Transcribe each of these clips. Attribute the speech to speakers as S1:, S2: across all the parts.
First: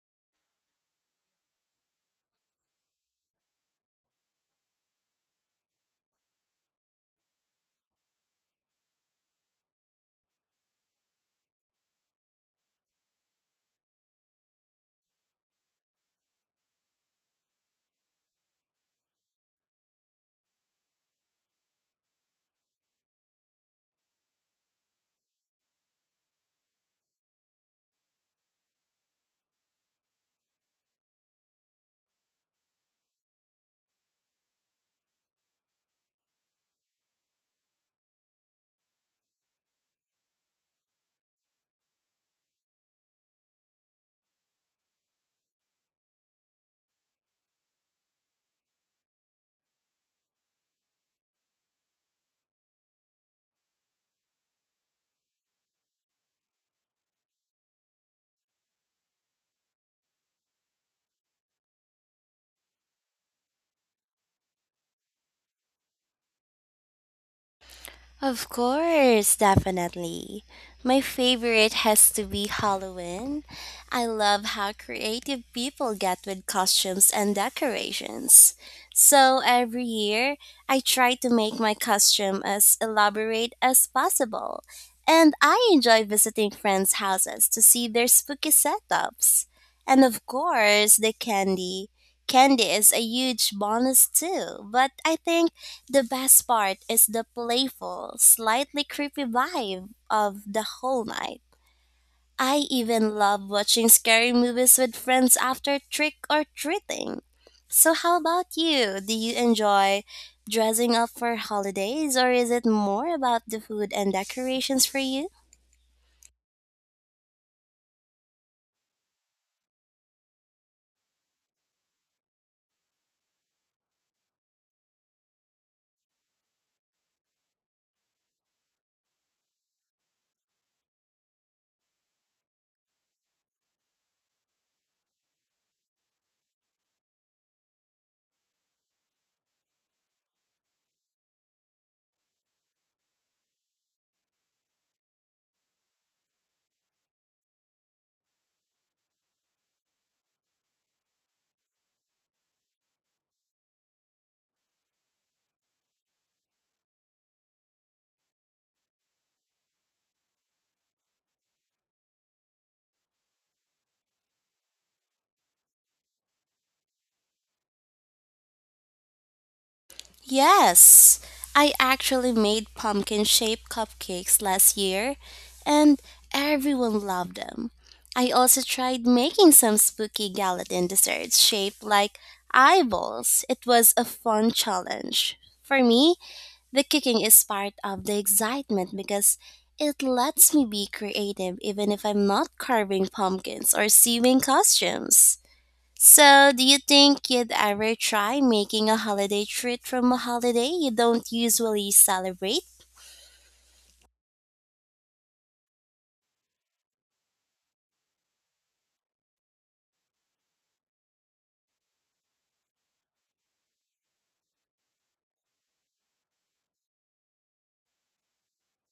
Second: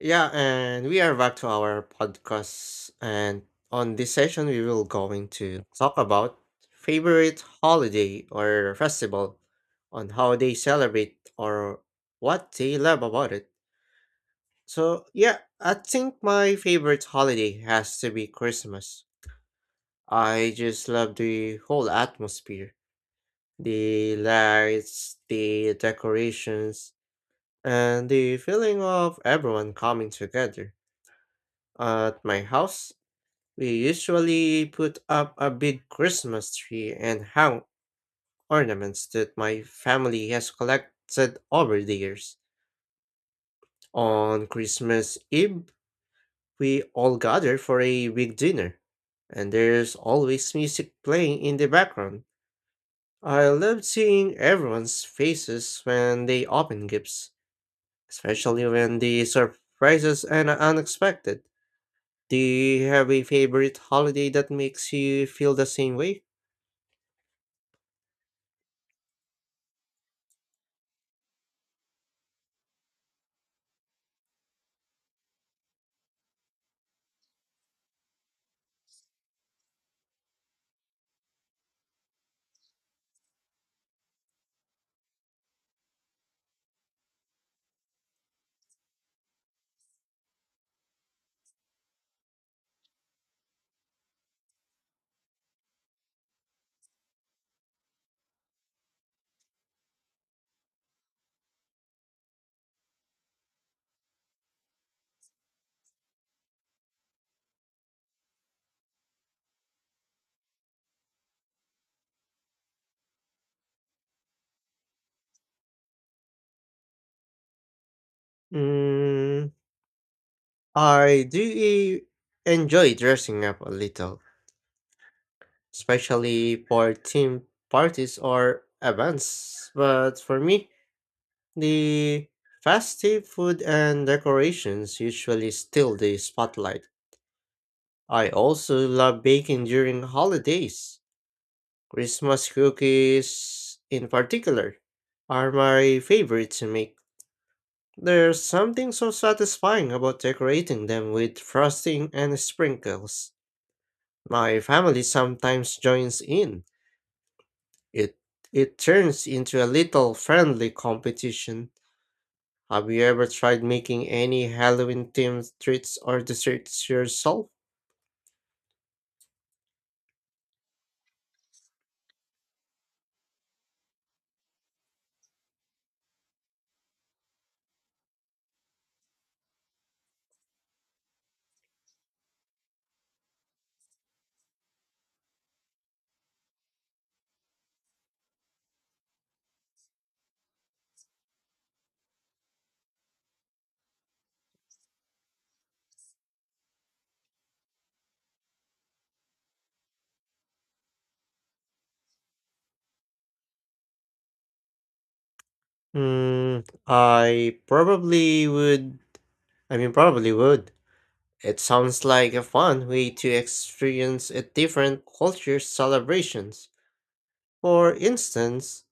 S1: Yeah, and we are back to our podcast. And on this session, we will going to talk about favorite holiday or festival, on how they celebrate or what they love about it. So yeah, I think my favorite holiday has to be Christmas. I just love the whole atmosphere, the lights, the decorations, and the feeling of everyone coming together. At my house, we usually put up a big Christmas tree and hang ornaments that my family has collected over the years. On Christmas Eve, we all gather for a big dinner, and there's always music playing in the background. I love seeing everyone's faces when they open gifts, especially when the surprises and unexpected. Do you have a favorite holiday that makes you feel the same way?
S2: Of course, definitely. My favorite has to be Halloween. I love how creative people get with costumes and decorations. So every year, I try to make my costume as elaborate as possible. And I enjoy visiting friends' houses to see their spooky setups. And of course, the candy. Candy is a huge bonus too, but I think the best part is the playful, slightly creepy vibe of the whole night. I even love watching scary movies with friends after trick or treating. So, how about you? Do you enjoy dressing up for holidays, or is it more about the food and decorations for you?
S1: Mm, I do enjoy dressing up a little, especially for team parties or events. But for me, the festive food and decorations usually steal the spotlight. I also love baking during holidays. Christmas cookies, in particular, are my favorite to make. There's something so satisfying about decorating them with frosting and sprinkles. My family sometimes joins in. It it turns into a little friendly competition. Have you ever tried making any Halloween themed treats or desserts yourself?
S2: Yes, I actually made pumpkin shaped cupcakes last year and everyone loved them. I also tried making some spooky gelatin desserts shaped like eyeballs. It was a fun challenge. For me, the cooking is part of the excitement because it lets me be creative even if I'm not carving pumpkins or sewing costumes. So, do you think you'd ever try making a holiday treat from a holiday you don't usually celebrate?
S1: I probably would. I mean, probably would. It sounds like a fun way to experience a different culture's celebrations. For instance,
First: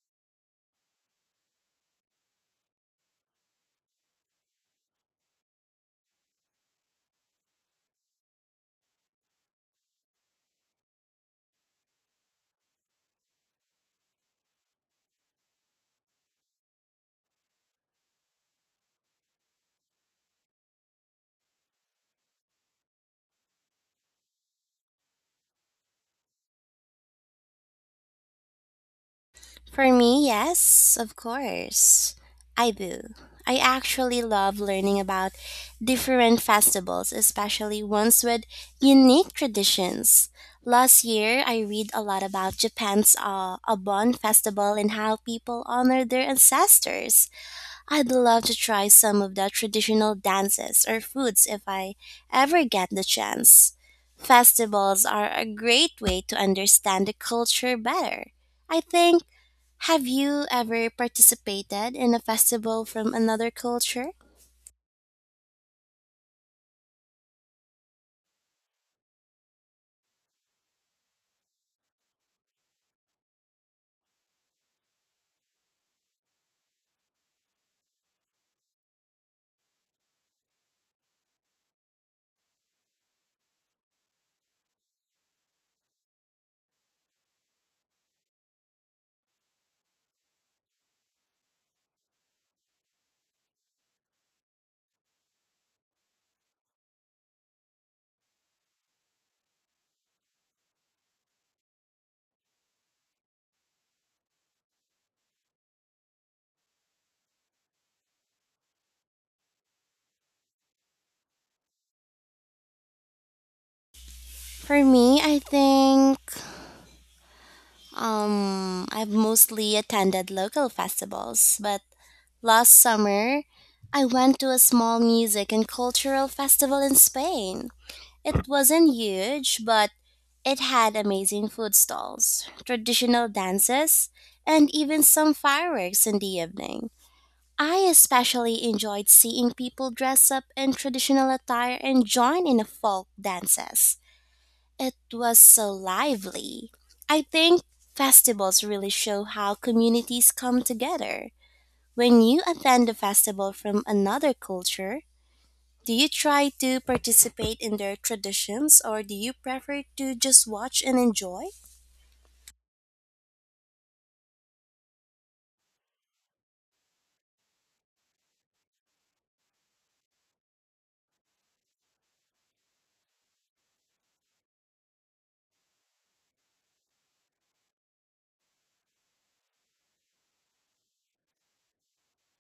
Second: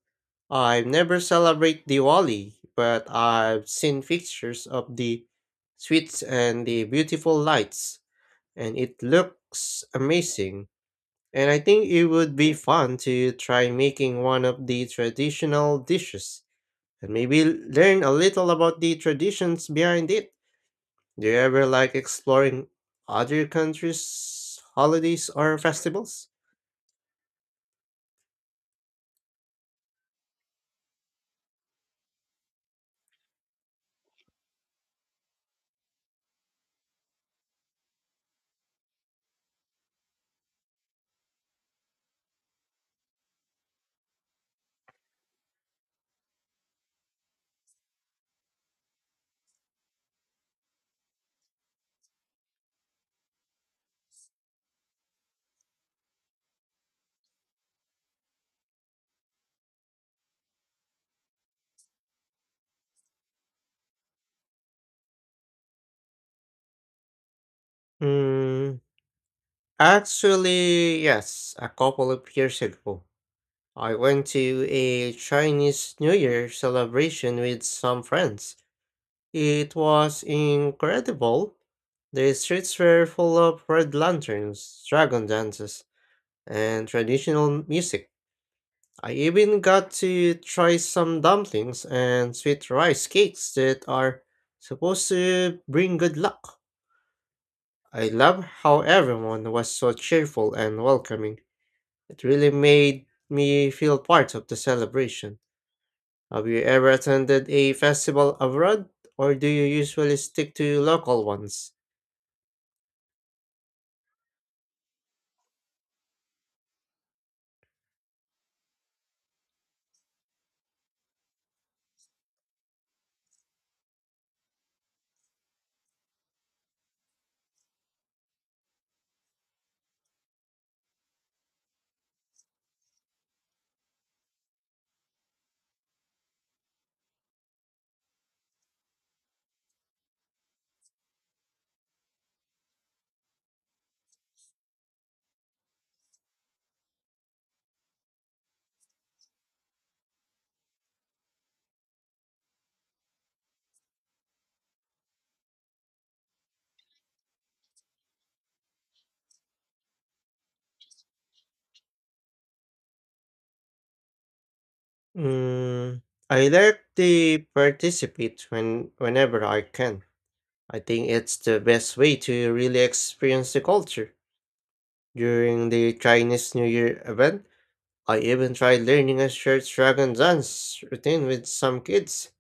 S1: I've never celebrate Diwali, but I've seen pictures of the sweets and the beautiful lights, and it looks amazing. And I think it would be fun to try making one of the traditional dishes and maybe learn a little about the traditions behind it. Do you ever like exploring other countries' holidays or festivals?
S2: For me, yes, of course. I do. I actually love learning about different festivals, especially ones with unique traditions. Last year, I read a lot about Japan's Obon festival and how people honor their ancestors. I'd love to try some of the traditional dances or foods if I ever get the chance. Festivals are a great way to understand the culture better. I think, have you ever participated in a festival from another culture?
S1: Hmm, actually, yes, a couple of years ago. I went to a Chinese New Year celebration with some friends. It was incredible. The streets were full of red lanterns, dragon dances, and traditional music. I even got to try some dumplings and sweet rice cakes that are supposed to bring good luck. I love how everyone was so cheerful and welcoming. It really made me feel part of the celebration. Have you ever attended a festival abroad, or do you usually stick to local ones?
S2: For me, I think I've mostly attended local festivals, but last summer I went to a small music and cultural festival in Spain. It wasn't huge, but it had amazing food stalls, traditional dances, and even some fireworks in the evening. I especially enjoyed seeing people dress up in traditional attire and join in the folk dances. It was so lively. I think festivals really show how communities come together. When you attend a festival from another culture, do you try to participate in their traditions or do you prefer to just watch and enjoy?
S1: Mm, I directly participate whenever I can. I think it's the best way to really experience the culture. During the Chinese New Year event, I even tried learning a short dragon dance routine with some kids.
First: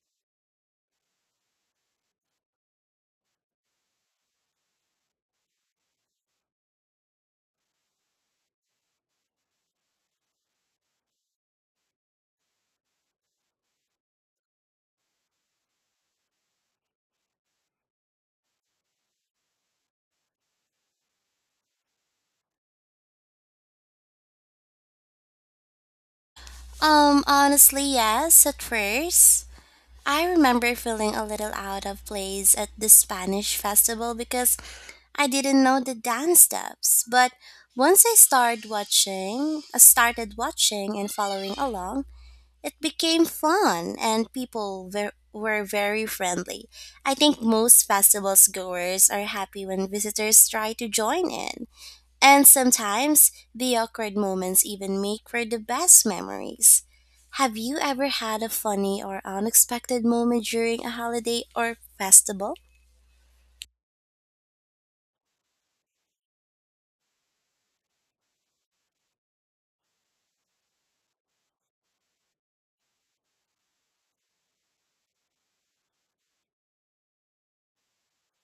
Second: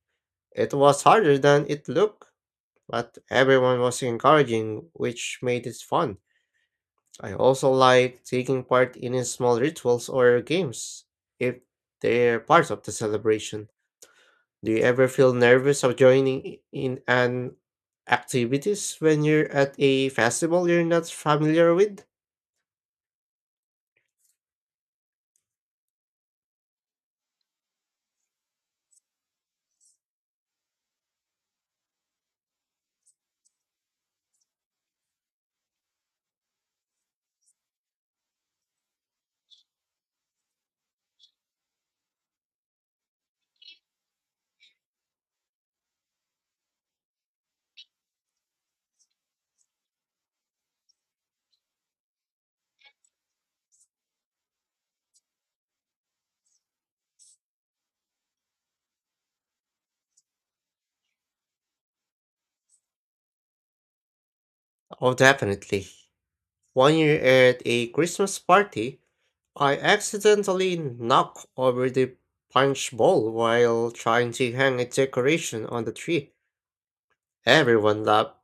S1: It was harder than it looked, but everyone was encouraging, which made it fun. I also like taking part in small rituals or games if they're part of the celebration. Do you ever feel nervous of joining in an activities when you're at a festival you're not familiar with?
S2: Honestly, yes, at first. I remember feeling a little out of place at the Spanish festival because I didn't know the dance steps. But once I started watching, and following along, it became fun and were very friendly. I think most festivals goers are happy when visitors try to join in. And sometimes the awkward moments even make for the best memories. Have you ever had a funny or unexpected moment during a holiday or festival?
S1: Oh, definitely. One year at a Christmas party, I accidentally knocked over the punch bowl while trying to hang a decoration on the tree. Everyone laughed,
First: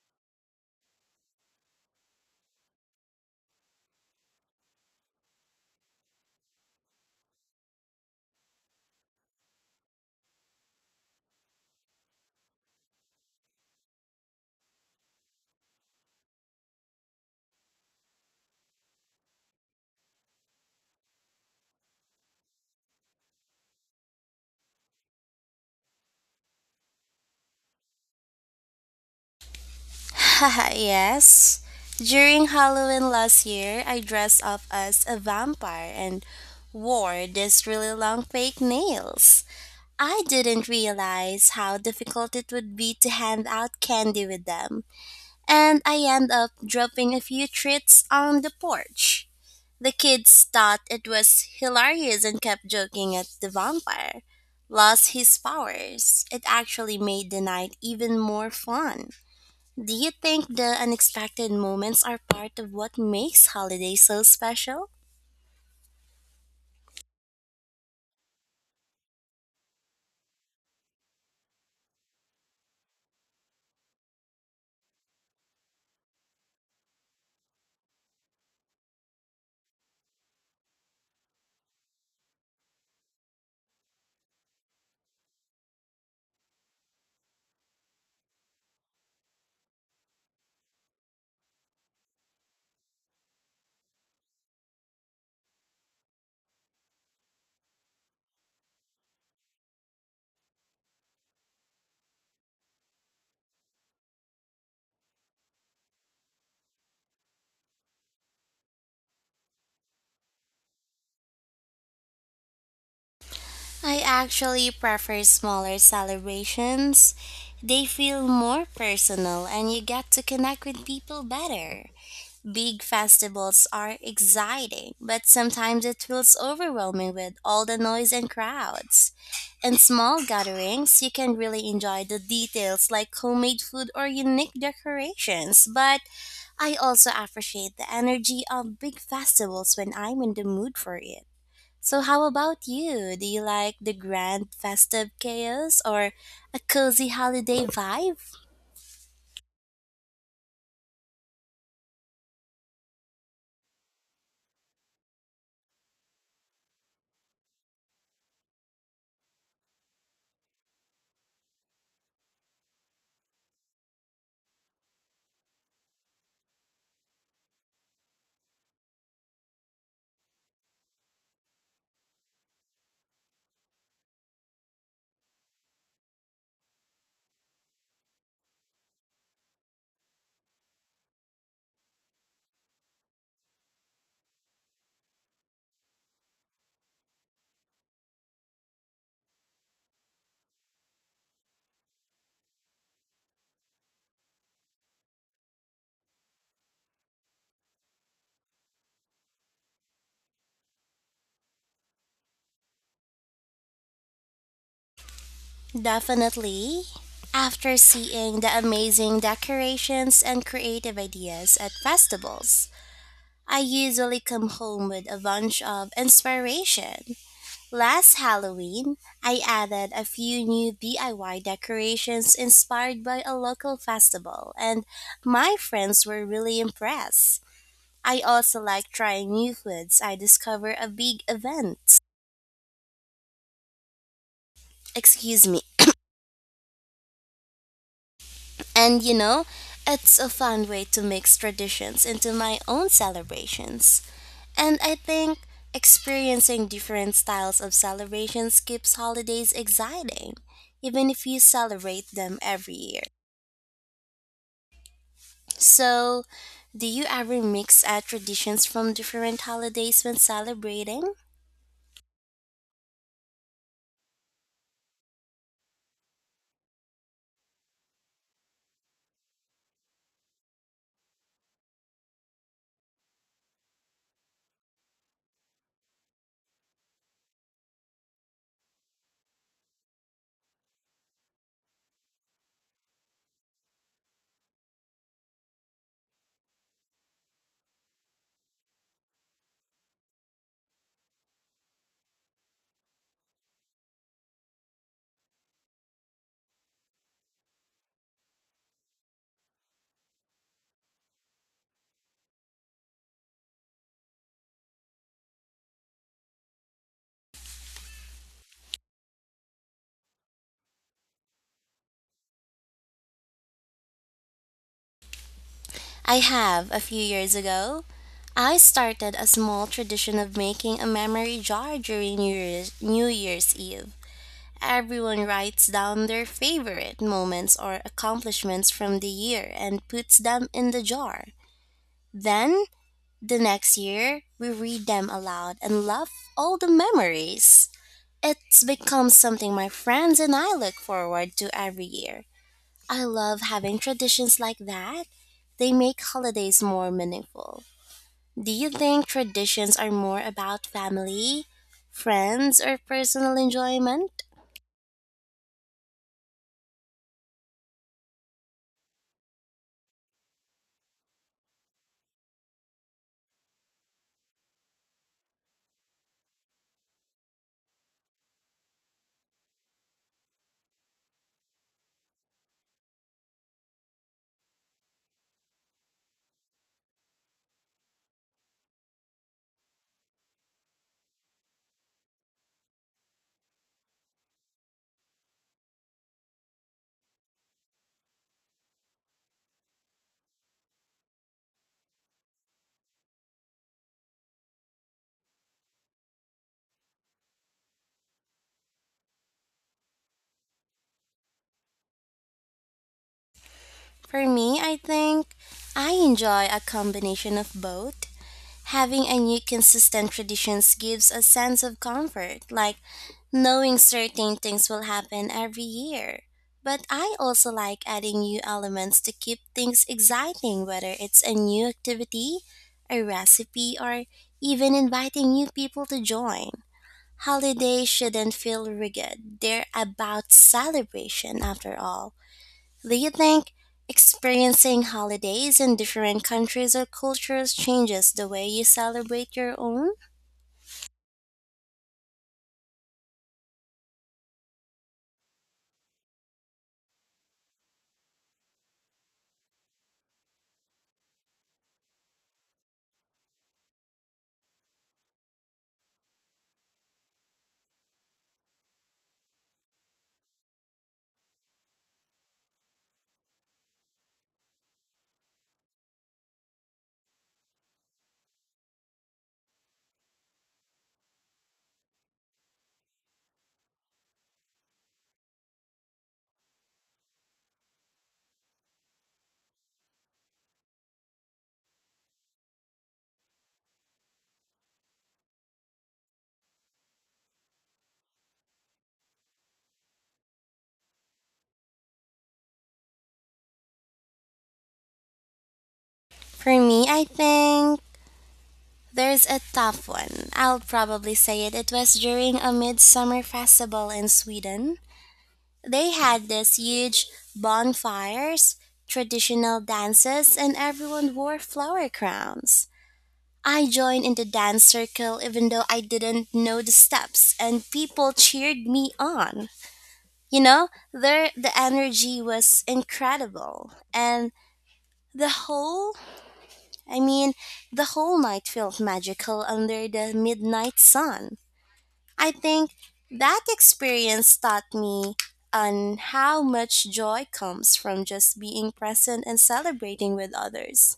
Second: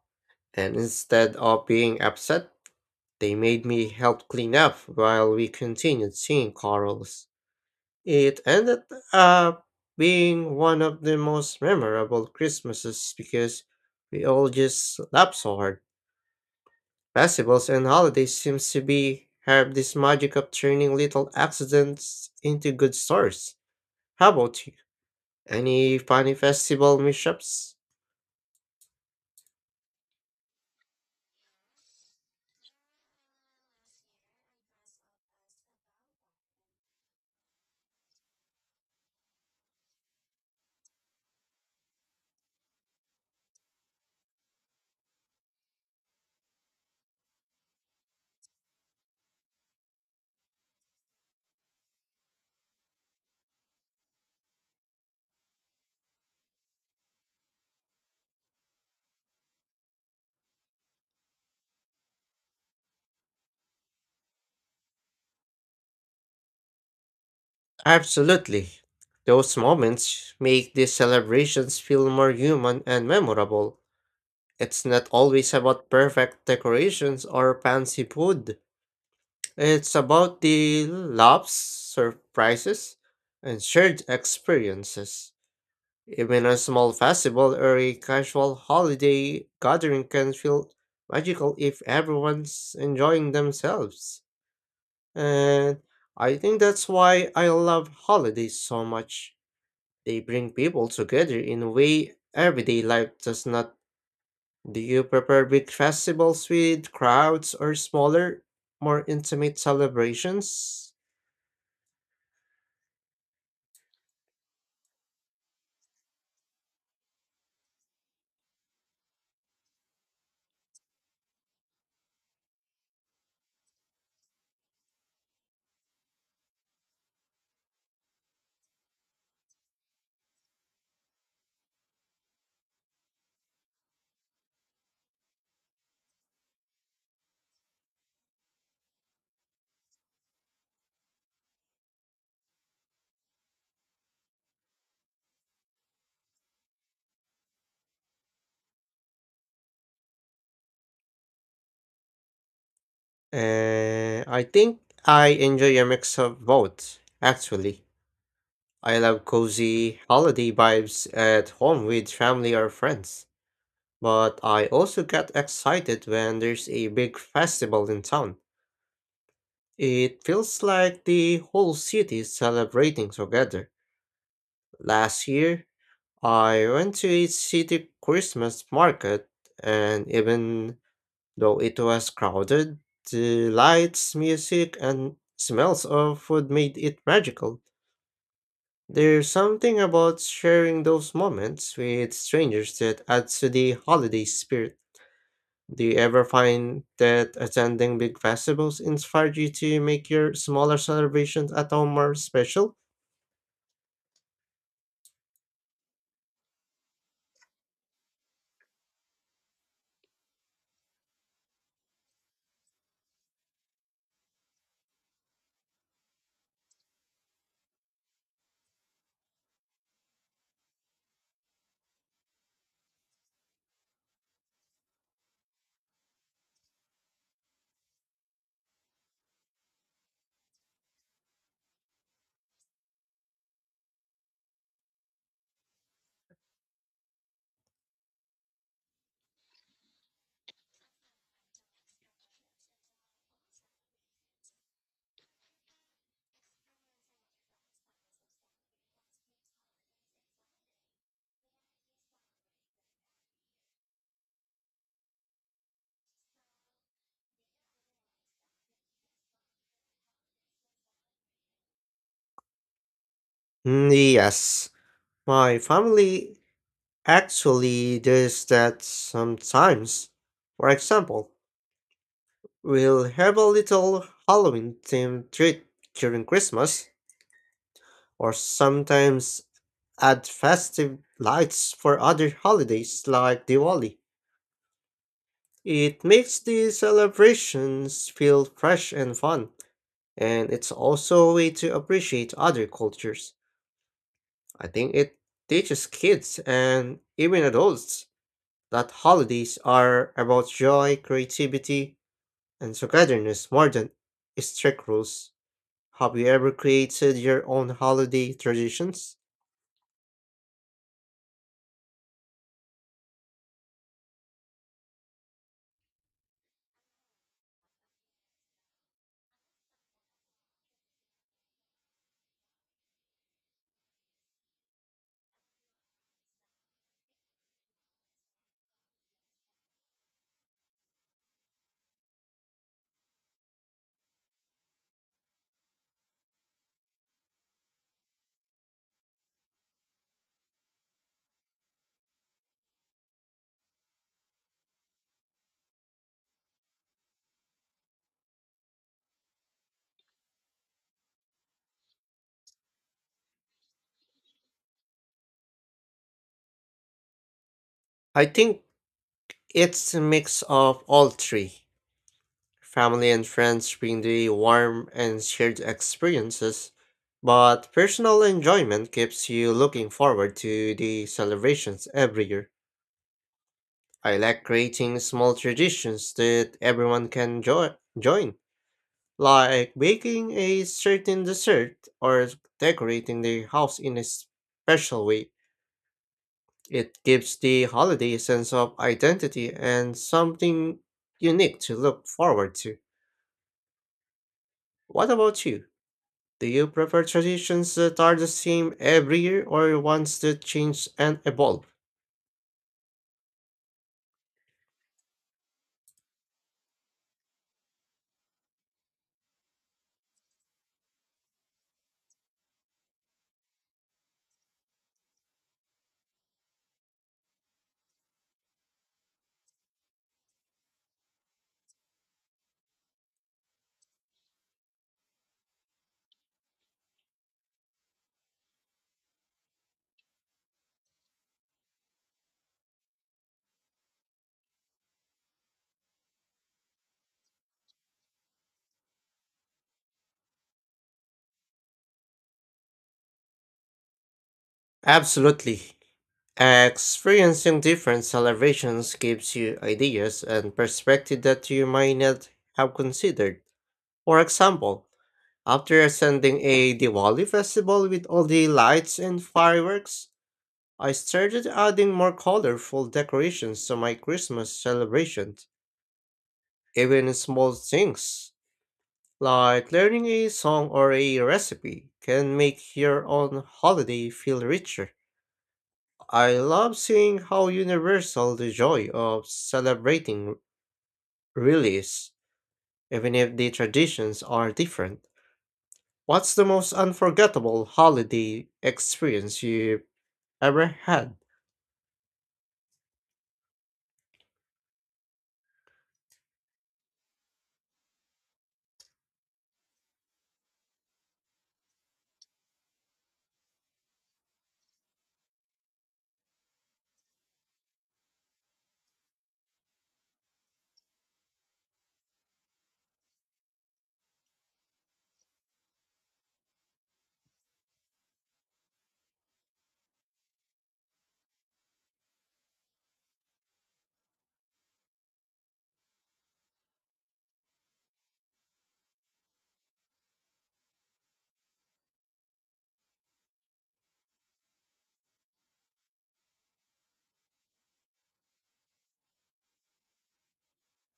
S1: and instead of being upset, they made me help clean up while we continued singing carols. It ended up being one of the most memorable Christmases because we all just laughed so hard. Festivals and holidays seems to be have this magic of turning little accidents into good stories. How about you? Any funny festival mishaps?
S2: Yes. During Halloween last year, I dressed up as a vampire and wore these really long fake nails. I didn't realize how difficult it would be to hand out candy with them, and I end up dropping a few treats on the porch. The kids thought it was hilarious and kept joking at the vampire. Lost his powers. It actually made the night even more fun. Do you think the unexpected moments are part of what makes holidays so special?
S1: Absolutely. Those moments make the celebrations feel more human and memorable. It's not always about perfect decorations or fancy food. It's about the laughs, surprises, and shared experiences. Even a small festival or a casual holiday gathering can feel magical if everyone's enjoying themselves. And I think that's why I love holidays so much. They bring people together in a way everyday life does not. Do you prefer big festivals with crowds or smaller, more intimate celebrations?
S2: I actually prefer smaller celebrations. They feel more personal and you get to connect with people better. Big festivals are exciting, but sometimes it feels overwhelming with all the noise and crowds. In small gatherings, you can really enjoy the details like homemade food or unique decorations, but I also appreciate the energy of big festivals when I'm in the mood for it. So, how about you? Do you like the grand festive chaos or a cozy holiday vibe?
S1: And I think I enjoy a mix of both, actually. I love cozy holiday vibes at home with family or friends, but I also get excited when there's a big festival in town. It feels like the whole city is celebrating together. Last year, I went to a city Christmas market and even though it was crowded, the lights, music, and smells of food made it magical. There's something about sharing those moments with strangers that adds to the holiday spirit. Do you ever find that attending big festivals inspired you to make your smaller celebrations at home more special?
S2: Definitely. After seeing the amazing decorations and creative ideas at festivals, I usually come home with a bunch of inspiration. Last Halloween, I added a few new DIY decorations inspired by a local festival, and my friends were really impressed. I also like trying new foods I discover a big event. Excuse me. And it's a fun way to mix traditions into my own celebrations. And I think experiencing different styles of celebrations keeps holidays exciting, even if you celebrate them every year. So, do you ever mix traditions from different holidays when celebrating?
S1: Yes. My family actually does that sometimes. For example, we'll have a little Halloween themed treat during Christmas, or sometimes add festive lights for other holidays like Diwali. It makes the celebrations feel fresh and fun, and it's also a way to appreciate other cultures. I think it teaches kids and even adults that holidays are about joy, creativity, and togetherness more than strict rules. Have you ever created your own holiday traditions?
S2: I have, a few years ago. I started a small tradition of making a memory jar during New Year's Eve. Everyone writes down their favorite moments or accomplishments from the year and puts them in the jar. Then, the next year, we read them aloud and love all the memories. It's become something my friends and I look forward to every year. I love having traditions like that. They make holidays more meaningful. Do you think traditions are more about family, friends, or personal enjoyment?
S1: I think it's a mix of all three. Family and friends bring the warm and shared experiences, but personal enjoyment keeps you looking forward to the celebrations every year. I like creating small traditions that everyone can join, like baking a certain dessert or decorating the house in a special way. It gives the holiday a sense of identity and something unique to look forward to. What about you? Do you prefer traditions that are the same every year or ones that change and evolve?
S2: For me, I think I enjoy a combination of both. Having a new consistent traditions gives a sense of comfort, like knowing certain things will happen every year. But I also like adding new elements to keep things exciting, whether it's a new activity, a recipe, or even inviting new people to join. Holidays shouldn't feel rigid, they're about celebration after all. Do you think experiencing holidays in different countries or cultures changes the way you celebrate your own?
S1: Absolutely. Experiencing different celebrations gives you ideas and perspective that you might not have considered. For example, after attending a Diwali festival with all the lights and fireworks, I started adding more colorful decorations to my Christmas celebrations. Even small things, like learning a song or a recipe, can make your own holiday feel richer. I love seeing how universal the joy of celebrating really is, even if the traditions are different. What's the most unforgettable holiday experience you've ever had?
S2: For me, I think there's a tough one. I'll probably say it. It was during a midsummer festival in Sweden. They had this huge bonfires, traditional dances, and everyone wore flower crowns. I joined in the dance circle even though I didn't know the steps, and people cheered me on. There the energy was incredible and the whole, I mean, the whole night felt magical under the midnight sun. I think that experience taught me on how much joy comes from just being present and celebrating with others.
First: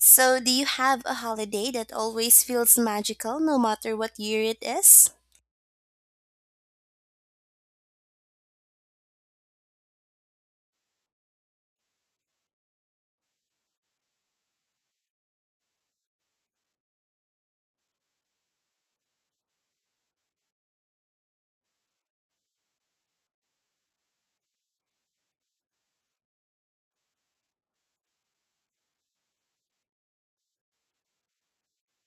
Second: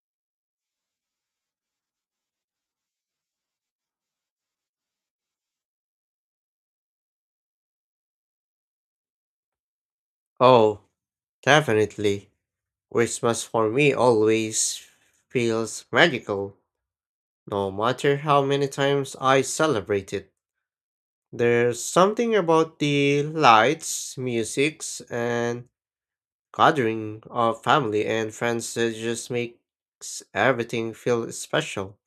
S2: So, do you have a holiday that always feels magical no matter what year it is?
S1: Oh, definitely. Christmas for me always feels magical, no matter how many times I celebrate it. There's something about the lights, musics, and gathering of family and friends that just makes everything feel special.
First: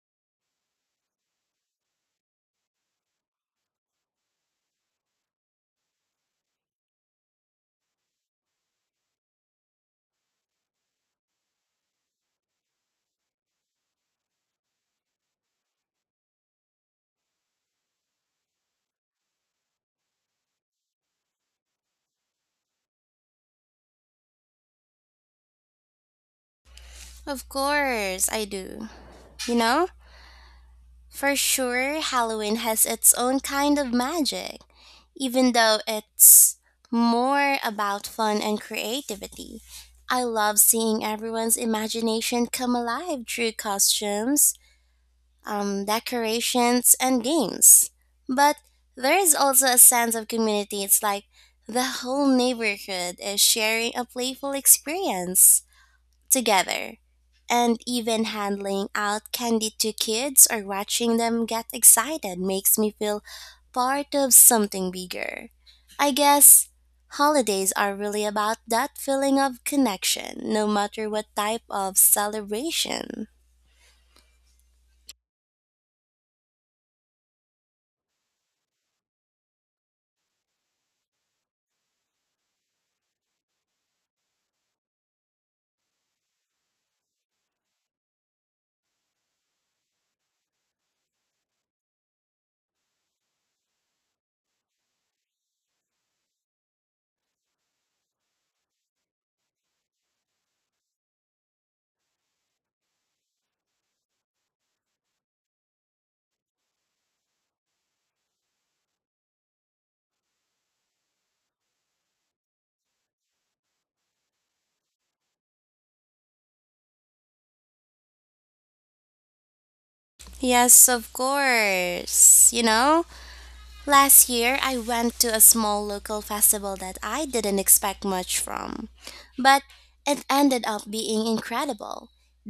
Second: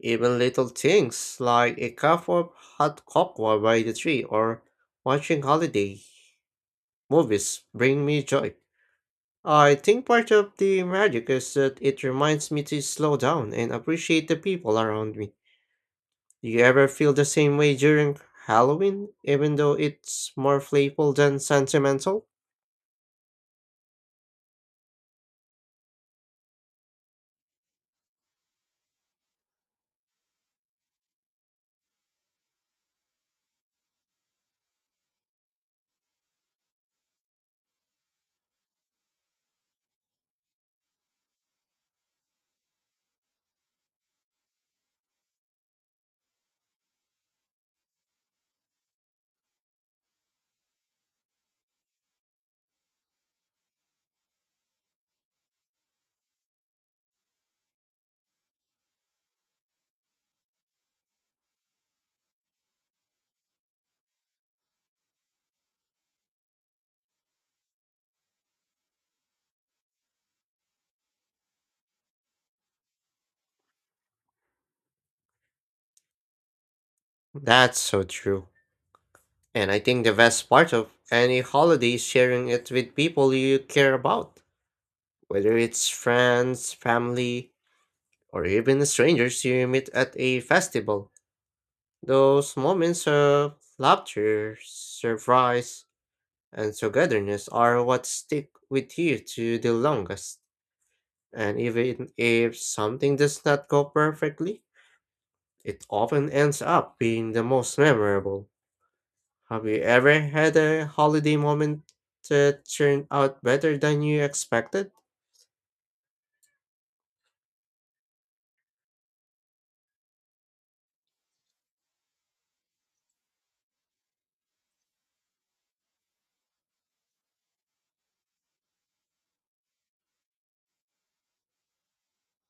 S1: Even little things like a cup of hot cocoa by the tree or watching holiday movies bring me joy. I think part of the magic is that it reminds me to slow down and appreciate the people around me. Do you ever feel the same way during Halloween, even though it's more playful than sentimental?
S2: Of course, I do. You know? For sure, Halloween has its own kind of magic, even though it's more about fun and creativity. I love seeing everyone's imagination come alive through costumes, decorations, and games. But there is also a sense of community. It's like the whole neighborhood is sharing a playful experience together, and even handling out candy to kids or watching them get excited makes me feel part of something bigger. I guess holidays are really about that feeling of connection, no matter what type of celebration.
S1: That's so true. And I think the best part of any holiday is sharing it with people you care about, whether it's friends, family, or even strangers you meet at a festival. Those moments of laughter, surprise, and togetherness are what stick with you to the longest. And even if something does not go perfectly, it often ends up being the most memorable. Have you ever had a holiday moment that turned out better than you expected?
S2: Yes, of course. You know? Last year, I went to a small local festival that I didn't expect much from, but it ended up being incredible.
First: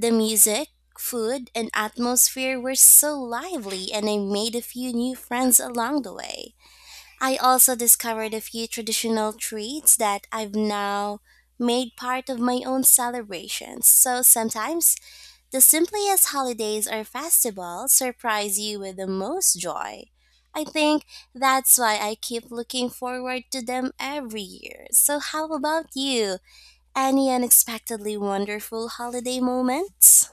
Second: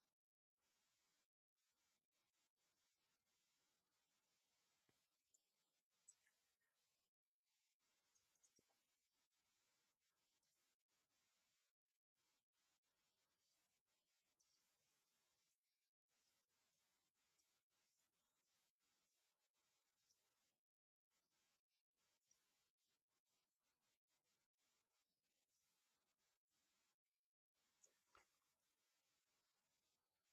S2: The music, food, and atmosphere were so lively, and I made a few new friends along the way. I also discovered a few traditional treats that I've now made part of my own celebrations. So sometimes the simplest holidays or festivals surprise you with the most joy. I think that's why I keep looking forward to them every year. So, how about you? Any unexpectedly wonderful holiday moments?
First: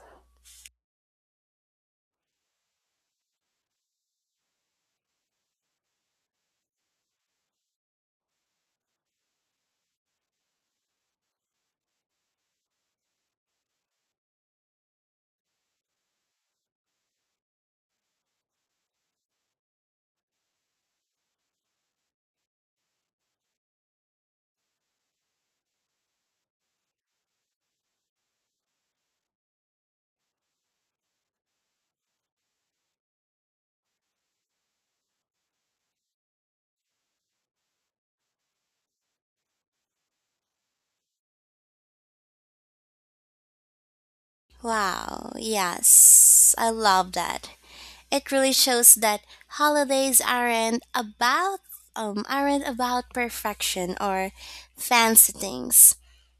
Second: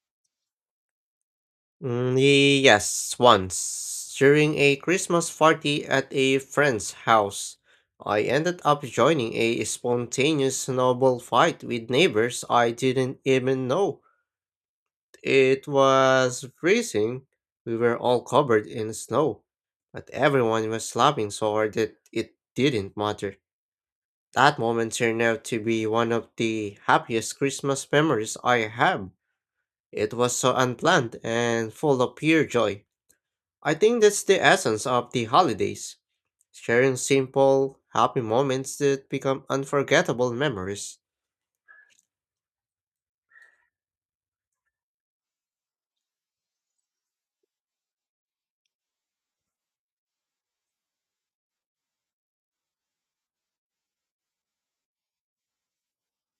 S1: Mm, yes, once. During a Christmas party at a friend's house, I ended up joining a spontaneous snowball fight with neighbors I didn't even know. It was freezing. We were all covered in snow, but everyone was laughing so hard that it didn't matter. That moment turned out to be one of the happiest Christmas memories I have. It was so unplanned and full of pure joy. I think that's the essence of the holidays sharing simple, happy moments that become unforgettable memories.
S2: Wow, yes, I love that. It really shows that holidays aren't about aren't about perfection or fancy things.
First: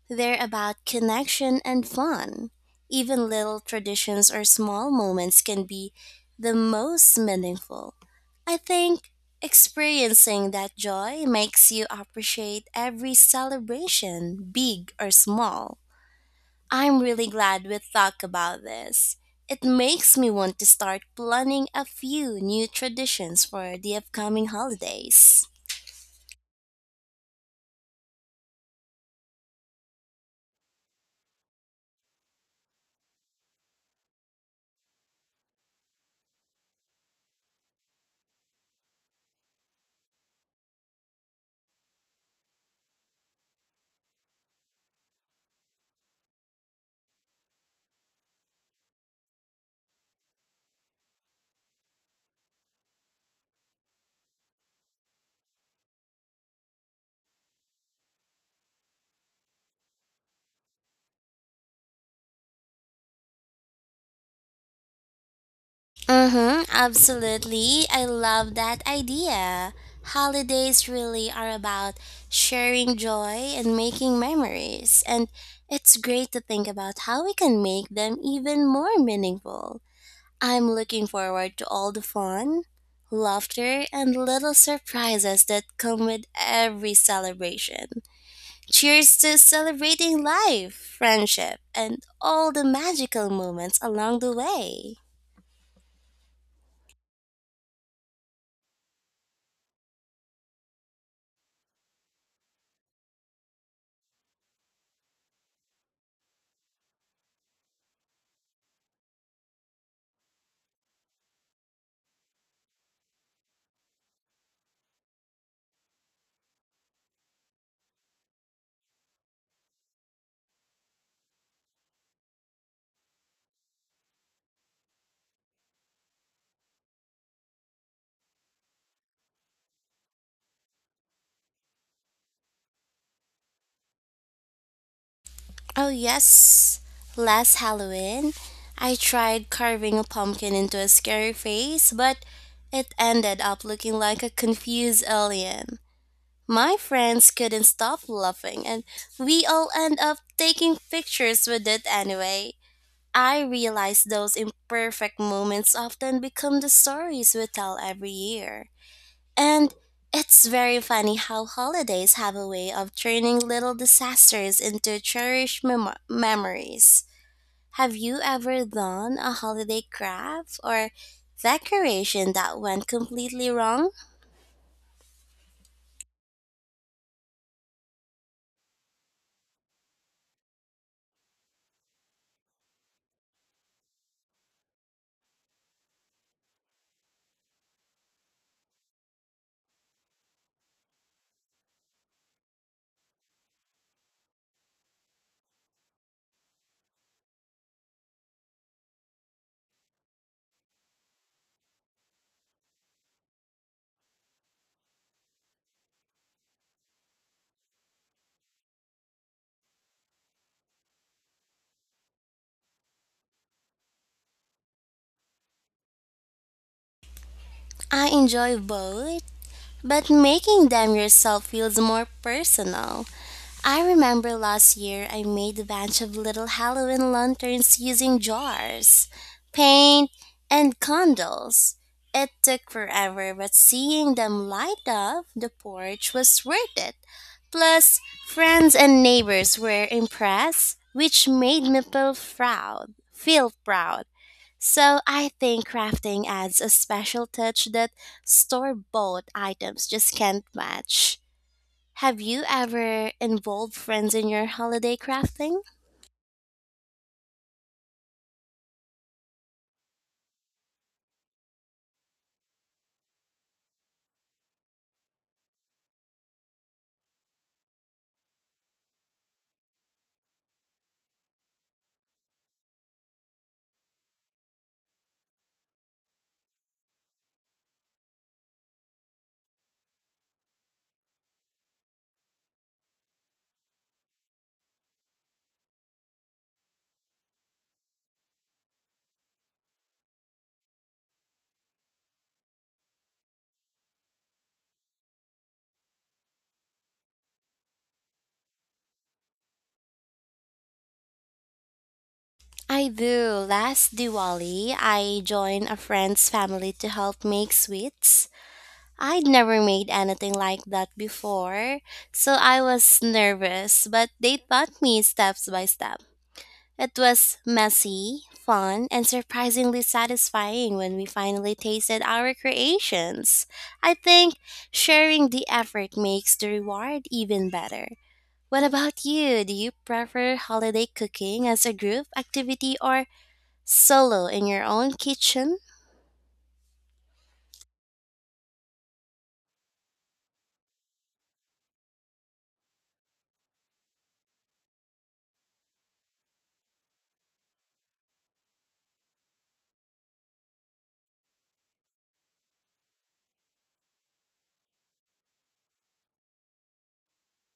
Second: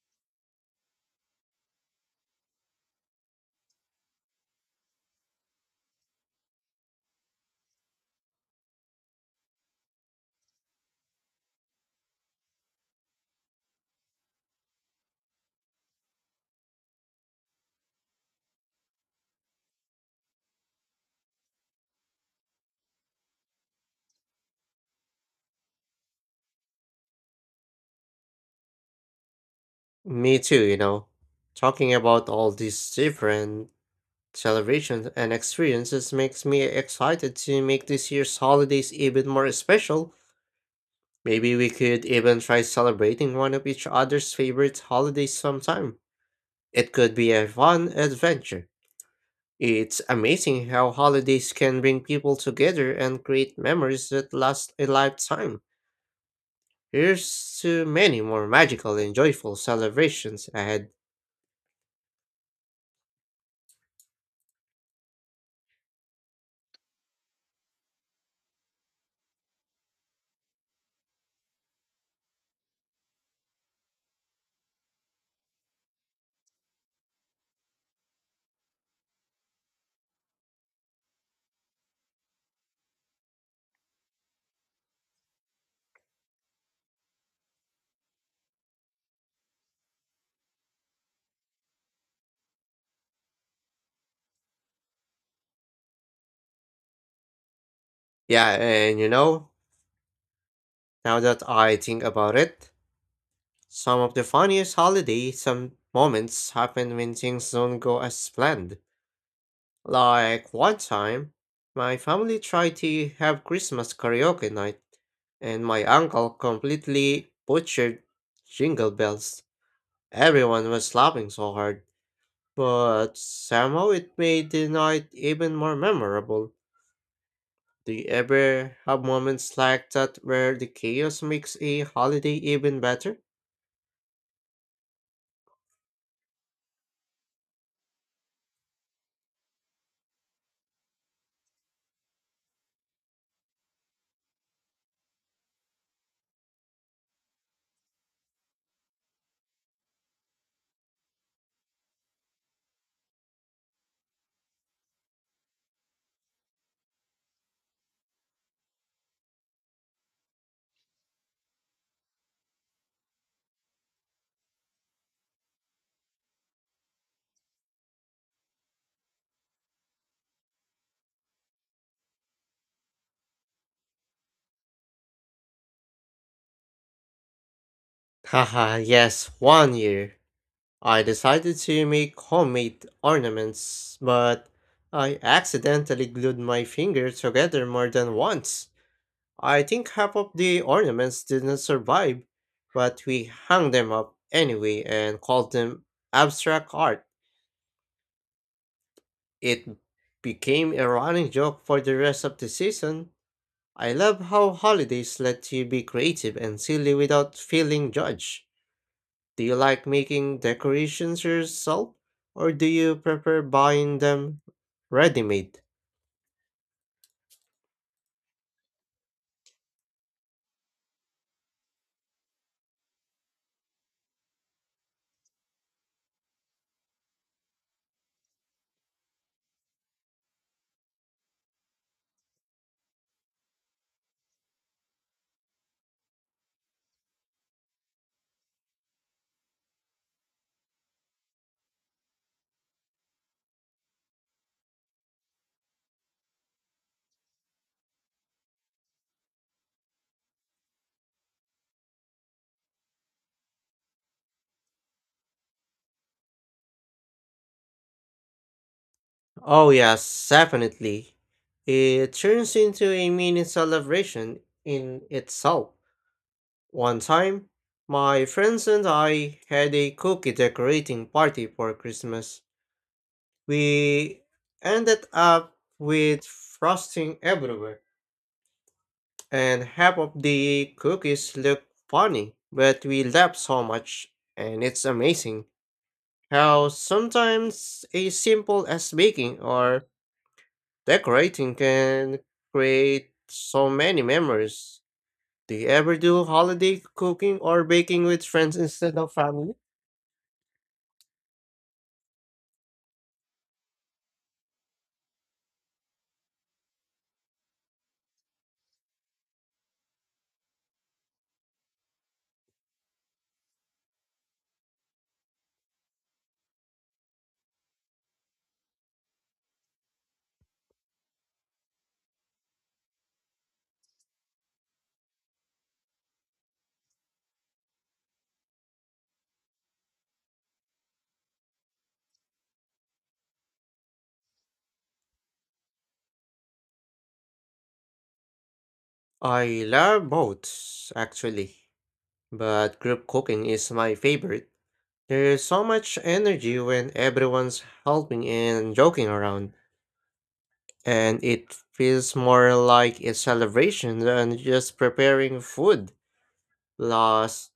S2: They're about connection and fun. Even little traditions or small moments can be the most meaningful. I think experiencing that joy makes you appreciate every celebration, big or small. I'm really glad we talked about this. It makes me want to start planning a few new traditions for the upcoming holidays.
S1: Me too, you know. Talking about all these different celebrations and experiences makes me excited to make this year's holidays even more special. Maybe we could even try celebrating one of each other's favorite holidays sometime. It could be a fun adventure. It's amazing how holidays can bring people together and create memories that last a lifetime. Here's to many more magical and joyful celebrations ahead.
S2: Mm-hmm, absolutely. I love that idea. Holidays really are about sharing joy and making memories, and it's great to think about how we can make them even more meaningful. I'm looking forward to all the fun, laughter, and little surprises that come with every celebration. Cheers to celebrating life, friendship, and all the magical moments along the way.
S1: Yeah, and you know, now that I think about it, some of the funniest holiday some moments happen when things don't go as planned. Like one time, my family tried to have Christmas karaoke night, and my uncle completely butchered jingle bells. Everyone was laughing so hard, but somehow it made the night even more memorable. Do you ever have moments like that where the chaos makes a holiday even better?
S2: Oh, yes, last Halloween, I tried carving a pumpkin into a scary face, but it ended up looking like a confused alien. My friends couldn't stop laughing, and we all end up taking pictures with it anyway. I realize those imperfect moments often become the stories we tell every year. And it's very funny how holidays have a way of turning little disasters into cherished memories. Have you ever done a holiday craft or decoration that went completely wrong?
S1: Yes, one year. I decided to make homemade ornaments, but I accidentally glued my finger together more than once. I think half of the ornaments didn't survive, but we hung them up anyway and called them abstract art. It became a running joke for the rest of the season. I love how holidays let you be creative and silly without feeling judged. Do you like making decorations yourself, or do you prefer buying them ready made?
S2: I enjoy both. But making them yourself feels more personal. I remember last year I made a bunch of little Halloween lanterns using jars, paint, and candles. It took forever, but seeing them light up the porch was worth it. Plus, friends and neighbors were impressed, which made me feel proud. So I think crafting adds a special touch that store-bought items just can't match. Have you ever involved friends in your holiday crafting?
S1: Oh, yes, definitely. It turns into a mini celebration in itself. One time, my friends and I had a cookie decorating party for Christmas. We ended up with frosting everywhere, and half of the cookies look funny, but we laughed so much, and it's amazing how sometimes a simple as baking or decorating can create so many memories. Do you ever do holiday cooking or baking with friends instead of family?
S2: I do. Last Diwali, I joined a friend's family to help make sweets. I'd never made anything like that before, so I was nervous, but they taught me steps by step. It was messy, fun, and surprisingly satisfying when we finally tasted our creations. I think sharing the effort makes the reward even better. What about you? Do you prefer holiday cooking as a group activity or solo in your own kitchen?
S1: I love both, actually, but group cooking is my favorite. There's so much energy when everyone's helping and joking around, and it feels more like a celebration than just preparing food. Plus,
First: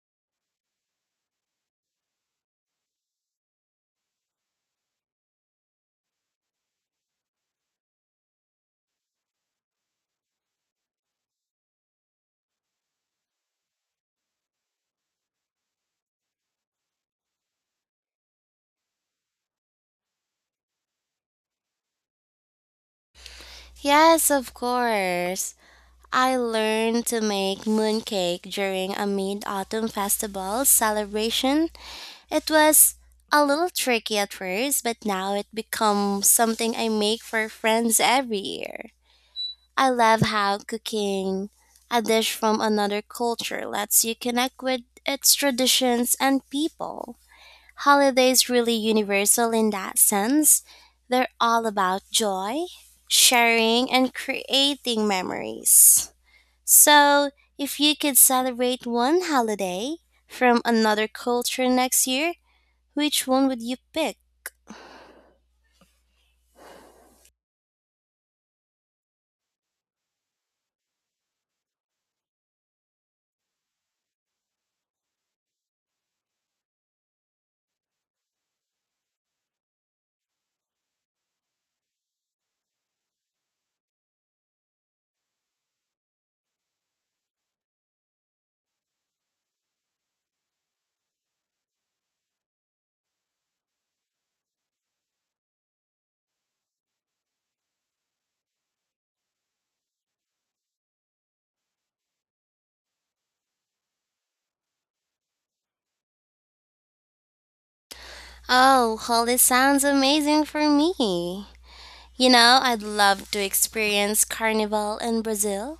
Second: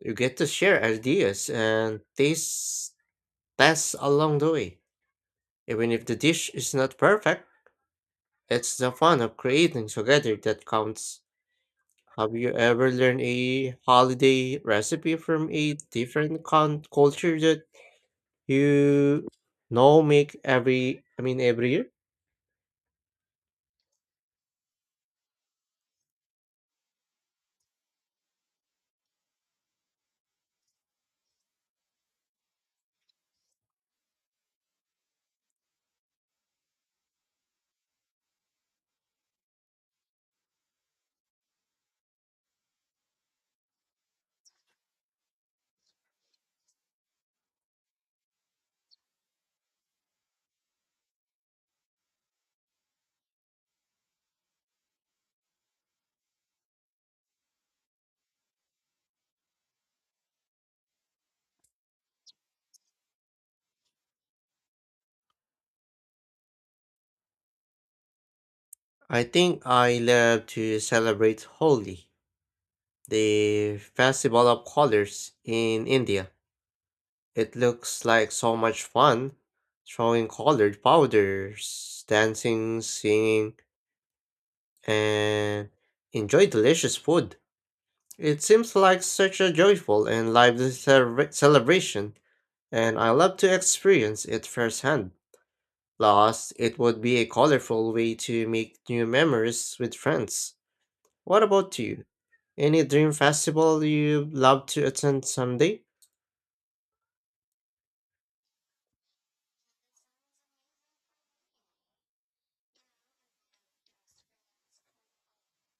S1: you get to share ideas and taste tests along the way. Even if the dish is not perfect, it's the fun of creating together that counts. Have you ever learned a holiday recipe from a different culture that You make every, I mean, every year?
S2: Yes, of course. I learned to make mooncake during a mid autumn festival celebration. It was a little tricky at first, but now it becomes something I make for friends every year. I love how cooking a dish from another culture lets you connect with its traditions and people. Holidays really universal in that sense. They're all about joy, sharing and creating memories. So, if you could celebrate one holiday from another culture next year, which one would you pick?
S1: I think I love to celebrate Holi, the festival of colors in India. It looks like so much fun, throwing colored powders, dancing, singing, and enjoy delicious food. It seems like such a joyful and lively celebration, and I love to experience it firsthand. Plus, it would be a colorful way to make new memories with friends. What about you? Any dream festival you'd love to attend someday?
S2: Oh, Holi sounds amazing for me. You know, I'd love to experience Carnival in Brazil.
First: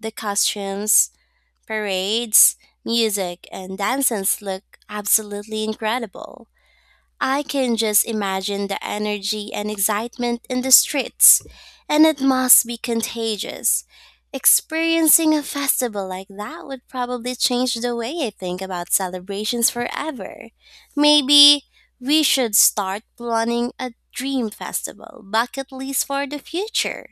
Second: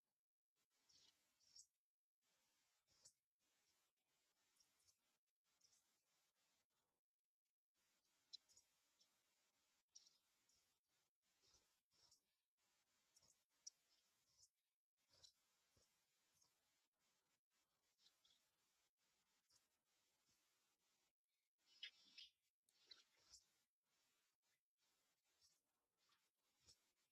S2: The costumes, parades, music, and dances look absolutely incredible. I can just imagine the energy and excitement in the streets, and it must be contagious. Experiencing a festival like that would probably change the way I think about celebrations forever. Maybe we should start planning a dream festival bucket list for the future.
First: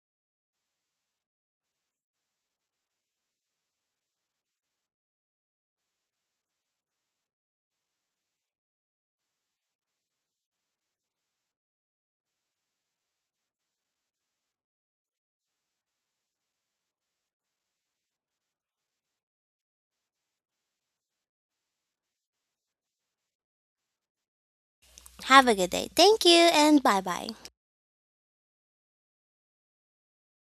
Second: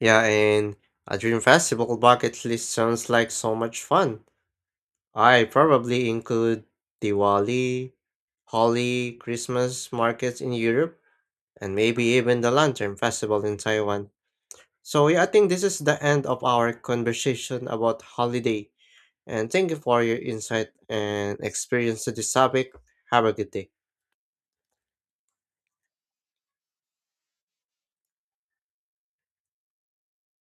S1: Yeah, and a dream festival bucket list sounds like so much fun. I probably include Diwali, Holi, Christmas markets in Europe, and maybe even the Lantern Festival in Taiwan. So, yeah, I think this is the end of our conversation about holiday. And thank you for your insight and experience to this topic. Have a good day.
S2: Have a good day. Thank you and bye bye.